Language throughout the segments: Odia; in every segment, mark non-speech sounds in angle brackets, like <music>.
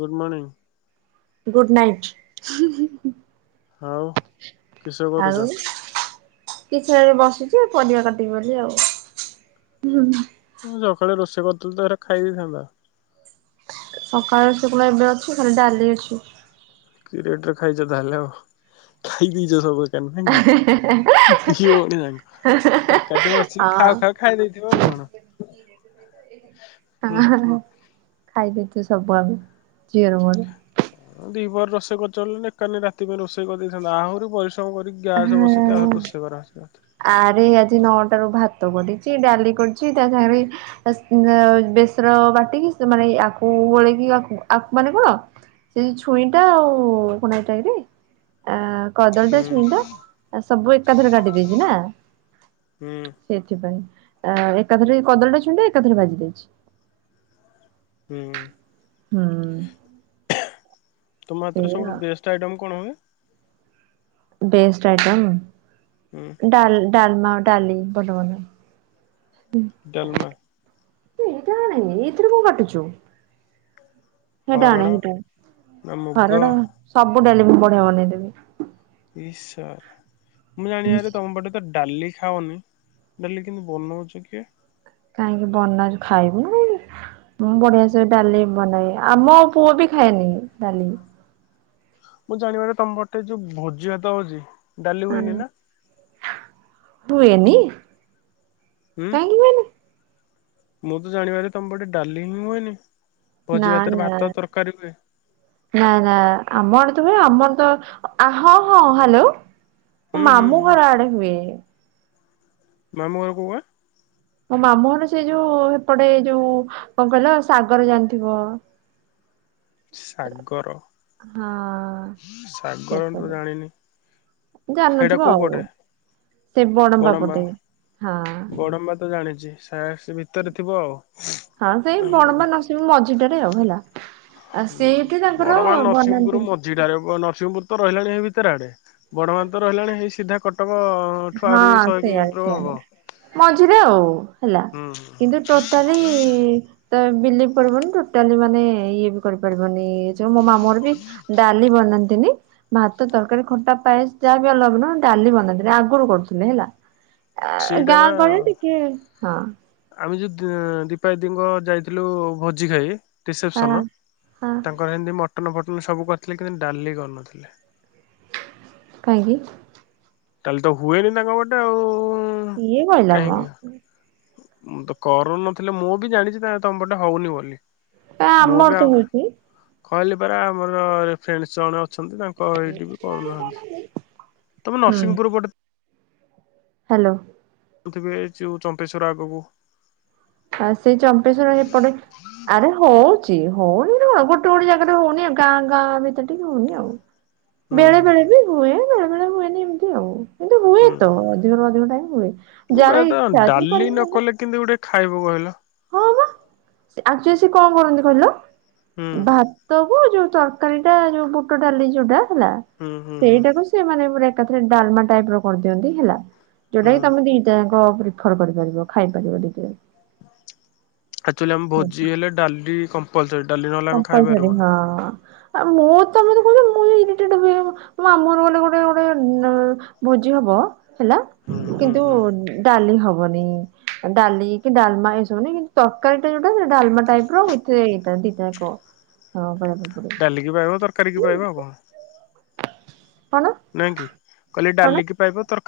ଗୁଡ୍ ମଣିଂ। ଗୁଡ୍ ନାଇଟ୍, ହୁଁ ହୁଁ ହୁଁ। ଆଉ କିସ କରୁଛ? ଆଉ କିଛି ନାଇଁ ଏଠି ବସିଚି ଏ ପରିବା କାଟିବି ବୋଲି ଆଉ ହୁଁ ହୁଁ। ହଁ ସକାଳେ ରୋଷେଇ କରିଥିଲ ତ ହେଇରା ଖାଇ ଦେଇଥାନ୍ତ। ସକାଳ ରୋଷେଇ କଣ ଏବେ ଅଛି, ଖାଲି ଡାଲି ଅଛି। କି ରେଟରେ ଖାଇଚ ତାହେଲେ ଆଉ, ଖାଇ ଦେଇଚ ସବୁ <unintelligible> ଦି ଭଉଣୀଯାଙ୍କ। ଏକାଠି ବସିକି ଖାଉ ଖାଉ ଖାଇ ଦେଇଥିବ ଆଉ କଣ। ହୁଁ <unintelligible> ଖାଇଦେଇଚୁ ସବୁ ଆମେ ଝିଅର ମୋର। ହଁ ଦ୍ୱିପହର ରୋଷେଇ କରିଚବେଲି ନା ଏକାନି ରାତି ପାଇଁ ରୋଷେଇ କରିଦେଇଥାନ୍ତ ଆହୁରି ପରିଶ୍ରମ କରିକି ଗ୍ୟାସ୍ ବସେଇକି ହଁ ଆହୁରି ରୋଷେଇ କରାହଉଚି <unintelligible> ଆରେ ଆଜି ନଅଟାରୁୁ ଭାତ କରିଚି ଡାଲି କରିଚି ତା ସାଙ୍ଗେରେ ବାସ୍ ବେସର ବାଟିକି ସେ ମାନେ ଆକୁ ଗୋଳେଇକି ଆ ଆକ୍ ମାନେ କଣ ଯେନ୍ତି ଛୁଇଁଟା ଆଉ କନ ଏଇଟାକିରେ ଆ କଦଳୀଟା ହୁଁ ଛୁଇଁଟା ତାର୍ ସବୁ ଏକାଥରେ କାଟି ଦେଇଚି ନା। ହୁଁ ସେଇଥିପାଇଁ। ଆଁ ଏକାଥରେ କଦଳୀଟା ଛୁଇଁଟା ଏକାଥରେ ଭାଜି ଦେଇଚି। ହୁଁ। ହୁଁ। ତୁମ ହାତରେ ସେଇଆ ସବୁଠୁ ବେଷ୍ଟେ ଆଇଟମ୍ କଣ ହୁଏ? Best item? ହୁଁ। ଡାଲ-ଡାଲମା ଡାଲି ବଲବଲ। ଡାଲମା। ଏଇଟା ଆଣେ ଏଇଥେରେ କଣ କାଟୁଚୁ। ହେଇଟା ଆଣେ ହରଡ଼ ହେଇଟା ଆଣେ ନା ମୁଗ ହରଡ ସବୁ ଡାଲି ମୁ ବଢିଆ ବନେଇଦେବି। ମୁଁ ଇସ୍ ଜାଣିବାରେ ତମ ପଟେ ତ ଡାଲି ଖାଅନି ଡାଲି କିନ୍ତି ବନାଉଚ କିଏ? କାହିଁକି ବନା ହଉଚି ଖାଇବୁନି କାହିଁକି। ମୁଁ ବଢିଆ ସେ ଡାଲି ବନାଏ, ଆମ ପୁଅ ବି ଖାଏନି ଡାଲି। ମୁଁ ଜାଣିବାରେ ତମ ପଟେ ଯୋଉ ଭୋଜି ଭାତ ହଉଚି ଡାଲି ହୁଏନି ନା? ହୁଏନି? ହୁଁ କାହିଁକି ହୁଏନି ମୁଁ ତ ଜାଣିବାରେ ତମପଟେ ଡାଲି ହିଁ ହୁଏନି। ଭୋଜି ନାଁ ଭାତରେ ନାଁ ଭାତ ତରକାରୀ ହୁଏ। ନାଇଁ ନା ଆମ ଆଡେ ତ ହୁଏ ଆମରତ ଅ-ଆ ହଁ ହଁ ହାଲୋ। ମୋ ହୁଁ ହୁଁ ମାମୁଁ ହୁଁ ଘର ଆଡେ ହୁଏ। ମାମଁ ଘର କୋଉ ଗାଁ? ମୋ ମାମୁଁଘର ସେ ଯୋଉ ହେପଟେ ଯୋଉ କଣ କହିଲ ସାଗର ଜାଣିଥିବ। <unintelligible> ସାଗର ହଁ। ସାଗର <inaudible> ସେପଟେ ଜାଣିନି। ସେଇଟା ଜାଣିନଥିବ କୋଉ ଆଉ, ପଟେ? ସେ ବଡମ୍ବା ପଟେ ହଁ। ମାମାତ ଜାଣିଛି ସାର୍ଟ ସେଭିତରେ ଥିବ ଆଉ। ହଁ ସେଇ ବଡ଼ମ୍ବା ଓନର ସିଂହ ପୁର ମଝିଟାରେ ଆଉ ହେଲା। ଆଉ ହୁଁ ସେଇଠି ତାଙ୍କର ବଡ଼ମ୍ବା ଓନରସିଂହପୁର ବନାନ୍ତି। ମ ଯିଟାରେ ନରସିଂହପୁର ତ ରହିଲାଣି ହେଇ ଭିତରେ ଆଡେ ବଡମ୍ବା ତ ରହିଲାଣି ହେଇ ସିଧା କଟକ ଠୁ ହଁ ଆହୁରି ଶହେ କିଲୋମିଟର ହବ। ସେଇଆଡ଼େସେଇଆଡ଼େମଝିରେ ଆଉ ହେଲା ହୁଁ କିନ୍ତୁ ଟୋଟା ଟୋଟାଲି ତ ବିଲେଇ ପଡିବନି ଟୋଟାଲି ମାନେ ଇଏ ବି କରିପାରିବନି। ଯଉ ମୋ ମାମୁ ଘର ବି ଡାଲି ବନାନ୍ତିନି। ଭାତ ତରକାରୀ ଖଟା ପାଏସ ଯାହା ବି ହଉଡାଲି ବନାନ୍ତିନିହେଲେ ଆଗରୁ କରୁଥିଲେ ହେଲା। ସେଇଟା ଗାଁ ଗହଳି ବା ଟିକେ ହଁ,। ଆମେ ଯଉ ଦୀପା ଦୀଙ୍କ ଯାଇଥିଲୁ ଭୋଜି ଖାଇ ହଁ ରିସେପସନ ହଁ ତାଙ୍କ ଙ୍କର ଏମିତି ମଟନ ଫଟନ ସବୁ କରିଥିଲେ କିନ୍ତୁ ଡାଲି କରିୁନଥିଲେ। କାହିଁକି? ତାହେଲେ ତ ହୁଏନି ତାଙ୍କ ଗଟେ ଆଉ କିଏ କହିଲା ମ କାହିଁକି। ମୁଁ ତ କରୁନଥିଲି ମୁଁ ବି ଜାଣିଛି ତାଲେ ତମ ପଟେ ହଉନି ବୋଲି। ଏ ମୁଁ ଆମର ବି ତ ଆଉ ହଉଛି କହିଲି ପରା ମୋର ଫ୍ରେଣ୍ଡ ଜଣ ଅଛନ୍ତି ତାଙ୍କ ଏଇଠି ବି କରୁନାହାନ୍ତି ତମେ ହୁଁ ନରସିଂହପୁର ପଟେ ହ୍ୟାଲୋ। ଥିବେ ଯୋଉ ଚମ୍ପେଶ୍ୱଵର ଆଗକୁ, ଆଉ ସେଇ ଚମ୍ପେଶ୍ଵର ହେପଟେ ଆରେ ହଉଛି ହଉନି କଣ ଗୋଟେ ଗୋଟେ ଜାଗାରେ ହଉନି ଗାଁ ଗାଁରେ, ସେଠି କି ହଉନି ଆଉ ହୁଁ ବେଳେ ହୁଁ ବେଳେ ହୁଁ ବି ହୁଏ ବେଳେ ବେଳେ ହୁଏନି ଏମିତି ଆଉ। କିନ୍ତୁ ହୁଏ ହୁଁ ତ ହୁଁ ଅଧିକରୁ ଅଧିକ ଟାଇମ୍ ହୁଏ ମୁଁ କହିବା ଯାହାର କଥା ଇଛା ଅଛି ଡାଲି ନ କରିବ। କଲେ କେମିତି ଗୋଟେ ଖାଇବୁ କହିଲ, ' ହଁ ବା ଆଜି ସ କଣ କରନ୍ତି କହିଲ ହୁଁ ଦ୍ଭା ଭାତ କୁ ଯୋଉ ତରକାରୀଟା ଯୋଉ ବୁଟ ଡାଲି ଯୋଉଟା ହେଲା ହୁଁ ହୁଁ ହୁଁ ସେଇଟାକୁ ସେମାନେ ଏକାଥରେ ଡାଲମା ଟାଇପ ର କରିଦିଅନ୍ତି ହେଲା ଯୋଉଟା ହୁଁ କି ତମ ଦିଟାଙ୍କର ଖର କରିପାରିବ ଖାଇ ପାରିବ ଟିକେ ଆକ୍ଚୁଆଲି ଆମରଭୋଜି ହେଲୋ କମ୍ପଲସରିୀ ଡାଲି ନହେଲେ ଆମେ କମ୍ପଲସରି ଖାଇପାରିବୁନ। ହଁ। ଆଉ ମୁଁ ତମେ କହୁଛ ମୁଁ ଇରିଟେଡ ହୁଏ ମାମୁଁ ଘରର ଗଲେ ଗୋଟେ ଗୋଟେ ବୋ ଭୋଜି ହବ ହେଲା ହୁଁ ହୁଁ କିନ୍ତୁ ହୁଁ ଡାଲି ହବନି ଡାଲି କି ଡାମା ଏସବୁନି କିନ୍ତୁ ତରକାରୀ ଟା ଯୋଉଟା ସେ ଡାଲମା ଟାଇପ ର ଉଇ ସେଇଟା ଦିଇଟା କ ବାଳିଆ ପିମ୍ପୁଡି ଡାଲିକି ପାଇବା ତରକାରୀ କି ପାଇବ ଆଉ କଣ ହଁ ନା ନାଇଁ କି କହିଲେ ଡାଲିକି ପାଇବ ତର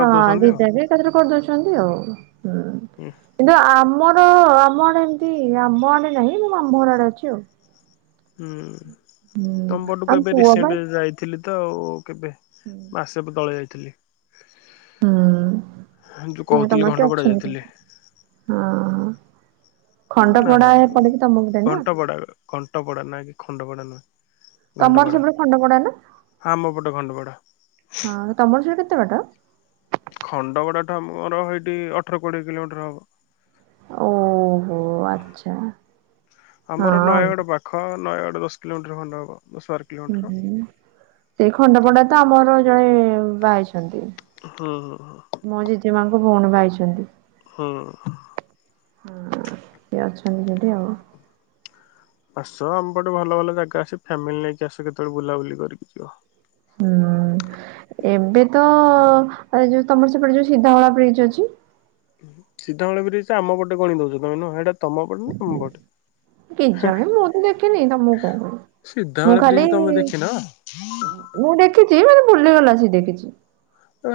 ହଁ ଦିଇଟା କ ଏକାଥରେ କରିଦଉଛନ୍ତି ଆଉ ହୁଁ କିନ୍ତୁ ଆମର ଆମ ଆଡେ ଏମିତି ଆମ ଆଡେ ନାହିଁ ମୁଁ ମାମୁଁ ଘର ଆଡେ ଅଛି ଆଉ ହୁଁ ହୁଁ ଆମ ତମପଟକୁ ଏବେ ପୁଅ ବା ରିସେଣ୍ଟ ଯାଇଥିଲି ତ ଆଉ ଏବେ ମାସକ ତଳେ ଯାଇଥିଲି। ଯୋଉ ହୁଁ କହୁଥିଲି ତମର କିଏ ଘଣ୍ଟପଡା ଅଛନ୍ତି ଯାଇଥିଲି ହଁ ଖଣ୍ଡ ପଡା ଏପଟେ ବି ତମ ପଟେ ନା କଣ୍ଟ ପଡ଼ା ନାହିଁ କି ଖଣ୍ଡ ପଡ଼ା ନୁହେଁ ତମର ଘଟପଡା ସେପଟେ ଖଣ୍ଡପଡା ନା? ଆମ ପଟେ ଘଟପଡା ହଁ ତମର ସେ କେତେ ବାଟ? ଖଣ୍ଡଗଡାଠା ମୋର ହେଇଠି ଅଠର କୋଡିଏ କିଲୋ ମିଟର ହବ। ଓହୋ ଆଚ୍ଛା। <inaudible> ଆମର ହଁ ନୟାଗଡ ପା ଖ ନୟାଗଡ଼ ଦଶ କିଲୋମିଟର ଖଣ୍ଡେ ହବ ଦଶ ବାର ହୁଁ କିଲୋମିଟର। ସେଇ ଖଣ୍ଡପଣ୍ଡା ତ ଆମର ଜଣେ ବାହା ହେଇଛନ୍ତି। ହଁ ହଁ ହଁ ମୋ ଜେଜେମାଙ୍କ ଭଉଣୀ ବା ହେଇଛନ୍ତି। ହୁଁ ହୁଁ ଇଏ ଅଛନ୍ତି ବୋଧେ ଆଉ। ଆସ ଆମ ପଟେ ଭଲ ଭଲ ଜାଗା ଅଛି ଫ୍ୟାମିଲି ନେଇକି ଆସ କେତେବେଳେ ବୁଲାବୁଲି କରିକି ଯିବ। ହୁଁ ଏବେ ତ ଯୋଉ ତମର ସେପଟେ ଯୋଉ ସିଧବଳା ବ୍ରିଜ୍ ଅଛି। ସିଧାବଳ ବ୍ରିଜ୍ ଆମ ପଟେ ପାଣି ଦଉଛ ଏଇଟା ତମ ପଟେ ନା ଆମ ପଟେ? କିଜାଣି ମୁଁ ତ ଦେଖିନି ତମକୁ କଣ କହିବି ସିଧାମୂଳ ମୁଁ ବ୍ରିଜ ଖାଲି। ତମେ ଦେଖିନ? ମୁଁ ଦେଖିଚି ମାନେ ବୁଲିଗଲା ସେ ଦେଖିଚି।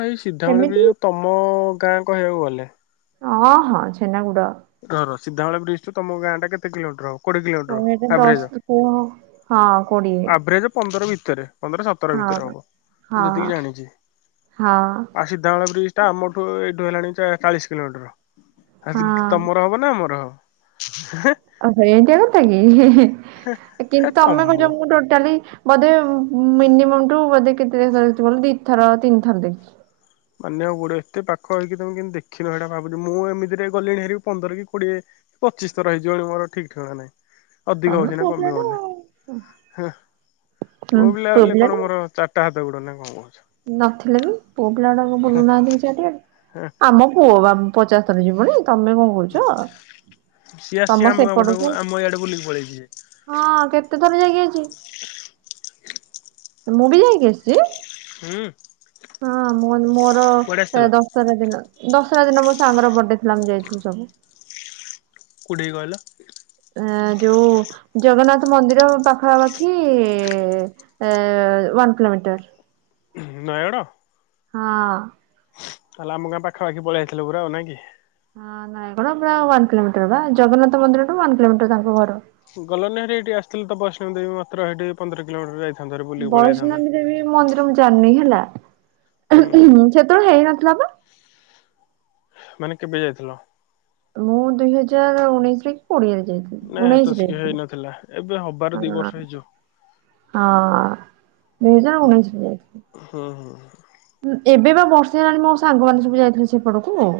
ଏଇ ସିଧାବଳ ବ୍ରିଜ୍ ତମ ଗାଁ କହିବାକୁ ଗଲେ। ହଁ ହଁ ଛେନାଗୁଡ। ରର ସିଧାବଳ ବ୍ରିଜ୍ଠୁ ତମ ଗାଁଟା କେତେ କିଲମିଟର ହବ? କୋଡିଏ କିଲୋମିଟର କୋଡ଼ିଏଟା ଦଶ ଆଭ୍ରେରେଜ। କୋ ହଁ କୋଡ଼ିଏ ଆଭ୍ରେରେଜ ପନ୍ଦର ଭିତରେ। ପନ୍ଦର ସତର ହଁ ଭିତରେ ହବ। ହଁ ମୁଁ ଯେତିକି ଜାଣିଛି। ହଁ ଆ ସିଧାବଳ ବ୍ରିଜ୍ ଟା ଆମଠୁ ଏଇଠୁ ହେଲାଣି ଚାଳିଶି କିଲୋମିଟର। <unintelligible> ହଁ ତମର ହବ୍ ନା ଆମର ହ। <unintelligible> ଓହ ଏଇଟା କଥା କିି ହେ କିନ୍ତୁ ତମ ତମେ କହୁଚ ମୁଁ ଟୋଟାଲି ବୋଧେ ମିନିୟମଟୁ ବୋଧେ କେତେ ଦି ଥର ତିନିଥର ଦେଖିଚି। ମାନିଆକୁପଡିବ ଏତେ ପାଖ ହେଇକି ତମେ କିନ୍ତୁ ଦେଖିନ ଏଇଟା ଭାବୁଚି ମୁଁ ଏମତିରେ ଗଲିଣି ହେ ପନ୍ଦର କି କୋଡ଼ିଏ? ପଚିଶି ଥର ହେଇଯିବଣି ମୋର ଠିକ୍ ଠିକଣା ନାହିଁ। ଅଧିକ ତମେ ହଉଛି ନା ପୁଅ କମିବ ପିଲାଟା ହେଲେ ଆଉ। ହୁଁ ପୁଅ ପିଲା ବୋଲି ପିଲାଟା କଣ ମୋର ଚା ତାହା ହାତ ଗୋଡ ନା କଣ କହୁଛୁ? ନଥିଲେ ବି ପୁଅପିଲା ଗୁଡାକ କଣ ବୁଲୁନାହାନ୍ତି କି ଚାରିଆଡେ? ହେଁ ଆମ ପୁଅ ବା ପଚାଶ ଥର ଯିବଣି ତମେ କଣ କହୁଛ? ସିଏ ତମ ଆସିଚି ଆମ ଗାଁ ସେପଟକୁ ପଟକୁ ଆମ ଇଆଡେ ବୁଲିକି ପଳେଇଚି ଯେ। ହଁ କେତେ ଥର ଯାଇକି ଆଇଚି। <inaudible> ମୁଁ ବି ଯାଇକି ଆସିଛି। ହୁଁ ହଁ ମୋ ମୋର କୁଆଡେ ଆସିଥିଲ ଦ ଦଶହରା ଦିନ ଦଶହରା ଦିନ ମୋ ସାଙ୍ଗର ବଡେଥିଲା ମୁଁ ଯାଇଥିଲି ସବୁ। କୋଉଠିକି କହିଲ? ଆଁ ଯୋଉ ଜଗନ୍ନାଥ ମନ୍ଦିର ପାଖାପାଖି ଏ ୱାନ କିଲୋମିଟର। ନୟାଗଡ଼। ହଁ। ତାହେଲେ ଆମ ଗାଁ ପାଖାପାଖି ପଳେଇ ଆାଇଥିଲ ପୁରା ଆଉ ନା କି? ହଁ ନୟାଗଡ ପୁରା ୱାନ୍ କିଲୋମିଟର ବା ଜଗନ୍ନାଥ ମନ୍ଦିରୁ ୱାନ୍ କିଲୋମିଟର ତାଙ୍କ ଘର। ଗଲନି ସେଠିକି ଆସିଥିଲ ଟିକେ ବୈଷ୍ଣବଦେବୀ ମାତ୍ର ସେଠି ପନ୍ଦର କିଲୋମିଟର ଯାଇ ବୈଷ୍ଣବୀ ଦେବୀ ମନ୍ଦିର ମୁଁ ଜାଣିନି ହେଲା ହୁଁ ସେତେବେଳେ ହେଇନଥିଲା ବା? ମାନେ କେବେ ଯାଇଥିଲ? ମୁଁ ଦୁଇ ହଜାର ଉଣେଇଶିରେ କି କୋଡିଏରେ ଯାଇଥିଲି? ନାଇଁ ଏତେ ଉଣେଇଶରେ ଶିକ ହେଇ ଯାଇଥିଲି। ନଥିଲା ଏବେ ହବାର ହଁ ଦି ବର୍ଷ ହେଇଯିବ। ହଁ, ଦୁଇ ହଜାର ଉଣେଇଶିରେ ଯାଇଥିଲି। ହୁଁ ହୁଁ। ଏବେ ବା ବର୍ଷେ ହେଲାଣି ମୋ ସାଙ୍ଗମାନେ ସବୁ ଯାଇଥିଲେ ସେପଟକୁ।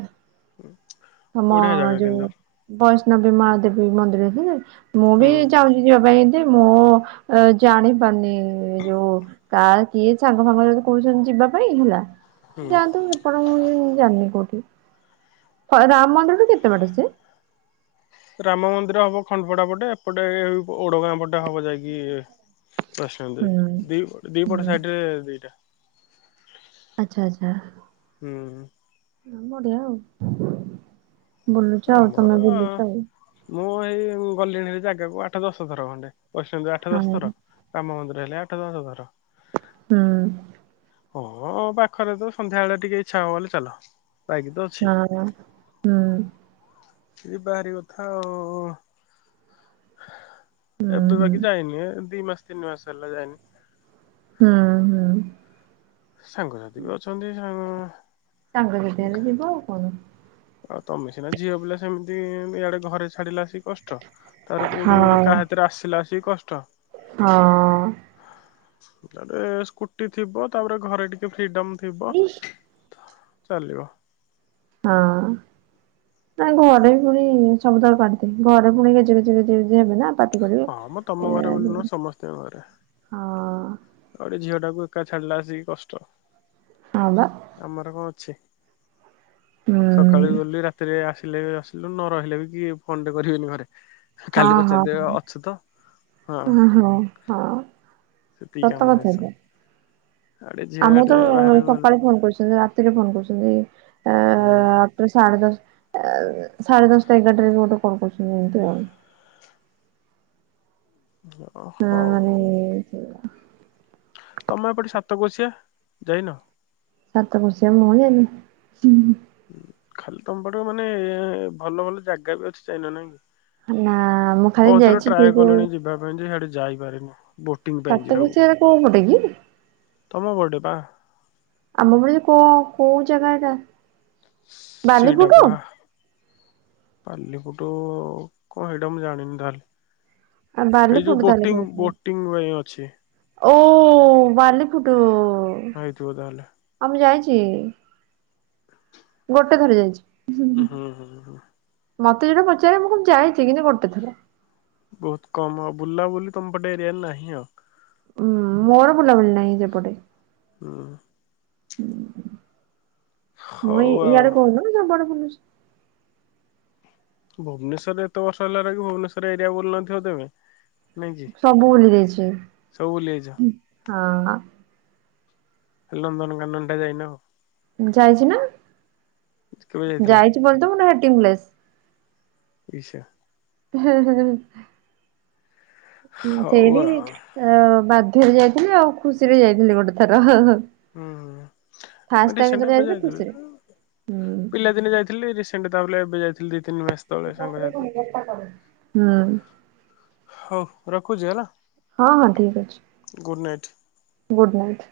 ହଁ ମ ବଢିଆ ଜାଗା ଯୋଉ- କିନ୍ତୁ - ବୈଷ୍ଣବୀ ମାହାଦେବୀ ମନ୍ଦିର ବି ମୁଁ ହୁଁ ବି ହୁଁ। ଯାଉ ଯିବା ପାଇଁ ଏ ମୁଁ ଜାଣି ପାରୁନି ଯୋଉ କା କିଏ ସାଙ୍ଗ ଫାଙ୍ଗ ଯଦି କହୁଚନ୍ତି ଯିବା - - ପାଇଁ ହେଲା ହୁଁ ଯାଆନ୍ତୁ। ହେପଟ ମୁଁ ଜାଣିନି କୋଉଠି? ହ ରାମ ମନ୍ଦିରରୁୁ କେତେ ବାଟ ସେ। <unintelligible> ରାମ ମନ୍ଦିର ହବ ଖଣ୍ଡପଡା ପଟେ, ଏପଟେ ଓଡଗାଁ ପଟେ ହବ ଯାଇକି - - ପ୍ରଶାନ୍ତି ଦେଇ। ହୁଁ ଦି, ଦିପଟ ସାଇଟରେ ଦିଟା। ଆଚ୍ଛା ଆଚ୍ଛା। ହୁଁ। ବଢିଆ ଆଉ। ବୁଲୁଚ ଆଉ ଆମର ତମେ ବୁଲୁଚ ଆଉ। ମୁଁ ଏଇ ଗଲିଣି ଜାଗାକୁ ଆଠ ଦଶଥର ଖଣ୍ଡେ, ବୈଷ୍ଣବୀ ଦେବି ଆଠ ଦଶ ହଁ ଥର। କାମ ମନ୍ଦିରେ ହେଲେ ଆଠ ଦଶଥର। ହୁଁ। ହଁ ପାଖରେ ତ ସନ୍ଧ୍ୟା ବଳେ ଟିକେ ଇଚ୍ଛା ହବ ବେଲେ ଚାଲ। ବାଇକି ତ ଅଛି ଅଁହଁ ହୁଁ। ଯିବା ହେରି କଥା ଆଉ। ହୁଁ ଏବେ ହୁଁ ବାକି ଯାଇନି ଦି ମାସ ତିନି ମାସ ହେଲା ଯାଇନି। ହଁ। ସାଙ୍ଗସାଥି ବି ଅଛନ୍ତି ସା- - ସାଙ୍ଗ ସଥି ମାନେ ଯିବ ଆଉ କଣ? ଆଉ ତମେ ସିନା ଝିଅ ପିଲା ସେମିତି ଇଆଡେ ଘରେ ଛାଡିଲା- - ଆସିକି କଷ୍ଟ। ତାର କୋଉଠି ଗୋଟେ ହଁ କାହା ସାଥିରେ ଆସିଲା ସେ କଷ୍ଟ। ହଁ। ତାପରେ ସ୍କୁଟି ଥିବ, ତାପରେ ଘରେ ଟିକେ ଫ୍ରିଡମ୍ - - ଥିବ ଇସ୍ ଚାଲିବ। ହଁ। ନାଇଁ ଘରେ ବି ପୁଣି ସବୁଜାକ ପାଟି। ଘରେ ପୁଣି ଗେଜେ ଗେଜେ ଗେଜେ ହେବେ ନା। ପାଟି କରିବେ। ହଁ ମଁ ତମ ଘରେ ବୋଲି ନୁହେଁ। ସମସ୍ତଙ୍କ ଘରେ। ଆଉ ଗୋଟେ ଝିଅଟାକୁ ଏକା ଛାଡିଲା ଆସିକି କଷ୍ଟ। ହଁ ବା। ଆମର କଂ ଅଛି। ହୁଁ। ସକାଳୁ ଗଲି ରାତିରେ ଆସିଲେ ବି ଆସିଲୁ ନ ରହିଲେ ବି କି ଫୋନ୍ଟେ କରିବେନି ଘରେ। ହଁ ଖାଲି ହଁ ପଚାରି ଦେବେ ଅଛୁତ ହଁ ସେତିକି ସତ କାମ କଥା ଶେଷ। ଯେ। ଆଉ ଟିକେ ଝିଅ ଆମକୁ ଟେ ତ ବାହାରକୁ ଗଲେ ସକାଳେ ଫୋନ କରୁଚନ୍ତି ରାତିରେ ଫୋନ କରୁଚନ୍ତି। ହୁଁ। ସାଢେ ଦଶ ସାଢେ ଦଶଟା ଏଗାରଟାରେ ବି ମତେ କଲ୍ କରୁଚନ୍ତି ଏମିତି ଆଉ। ଓହୋ ହଁ ମାନେ ହଉ। ତମେ ଏପଟେ ସାତକୋଶିଆ ଯାଇନ। ସାତକୋଶିଆ <unintelligible> ଖାଲି ତମ ପଟେ ମାନେ ଭଲ ଭଲ ଜାଗା ବି ଅଛି ଯାଇନ ନାଇଁ କି। ନା ମୁଁ ଖାଲି ବହୁତ ଥର ଯାଇଛି ସେ ଟ୍ରାଏ ଯୋଉ କଲିଣି ଯିବା ପାଇଁ ଯେ ଇହାଡେ ଯାଇପାରିନି। ବୋଟିଂ ପାଇଁ ଯିବାକୁ ସାତକୋଶିଆରେ କୋଉ ପଟେ କି? ତମ ପଟେ ପା। ଆମ ବୋଲେ କୋ କୋଉ ଜାଗା ଏଟା? ସେଇଟା ବାଲିଫୁଟ? ପା ପାଲି ପୁଟୁ କଣ ଏଇଟା ମୁଁ ଜାଣିନି ତାହେଲେ। ଆ ଏଇ ଯୋଉ ବାଲିଫୁଟ ତାହେଲେ ବୋଟିଂ କହୁଥିଲ ବୋଟିଂ ପାଇଁ ଅଛି। ଓ ବାଲିଫୁଟୁ। ହେଇଥିବ ତାହେଲେ। ଆ ମୁଁ ଯାଇଛି। <unintelligible> ଗୋଟେ ଥର ଯାଇଛି। ହୁଁ ହୁଁ ହୁଁ। ମତେ ଯେତେବଳେ ପଚାରିବେ ମୁଁ କହିବି ଯାଇଛି କିନ୍ତୁ ଗୋଟେଥର। ବହୁତ କମ ଆଉ ବୁଲାବୁଲି ତମପଟେ ଏରିଆରେ ନାହିଁ ଆଉ। ହୁଁ ମୋର ବୁଲା ବୁଲି ନାହିଁ ସେପଟେ। ହୁଁ। ମୁଁ ହଉ ଆଉ ଇଆଡେ କହୁନ ସବୁଆଡେ ବୁଲୁଛି। ଭୁବନେଶ୍ୱରରେ ଏତେବର୍ଷ ହେଲା ରହିକି ଭୁବନେଶ୍ୱର ଏରିଆ ବୁଲିନଥିବ ତମେ। ନାଇଁ କି? ସବୁ ସବୁ ବୁଲି ଯାଇଛ? ବୁଲିଯାଇଛି ହଁ। ଖାଲି ନନ୍ଦନକାନନ ଟା ଯାଇନ ଆଉ। ଯାଇଛି ନା କେବେ ଯାଇଥିଲ? ଯାଇଛି <unintelligible> ଇଶା ହେ ହେ ହେ। ହଉ ସେଇଠି ଆଉ ବାଧ୍ୟରେ ଯାଇଥିଲି ଆଉ ଖୁସିରେ ଯାଇଥିଲି ଗୋଟେ ଥର ହ ହ। ହୁଁ <unintelligible> ଯାଇଥିଲି ଖୁସିରେ ହୁଁ ପିଲାଦିନେ ଯାଇଥିଲି ରିସି <unintelligible> ଏବେ ଯାଇଥିଲି ଦି ତିିନି ମାସ ତଳେ ସାଙ୍ଗସାଥି <unintelligible> ହୁଁ। ହଉ ରଖୁଛି ହେଲା। ହଁ ହଁ ଠିକ୍ ଅଛି। Good night. Good night.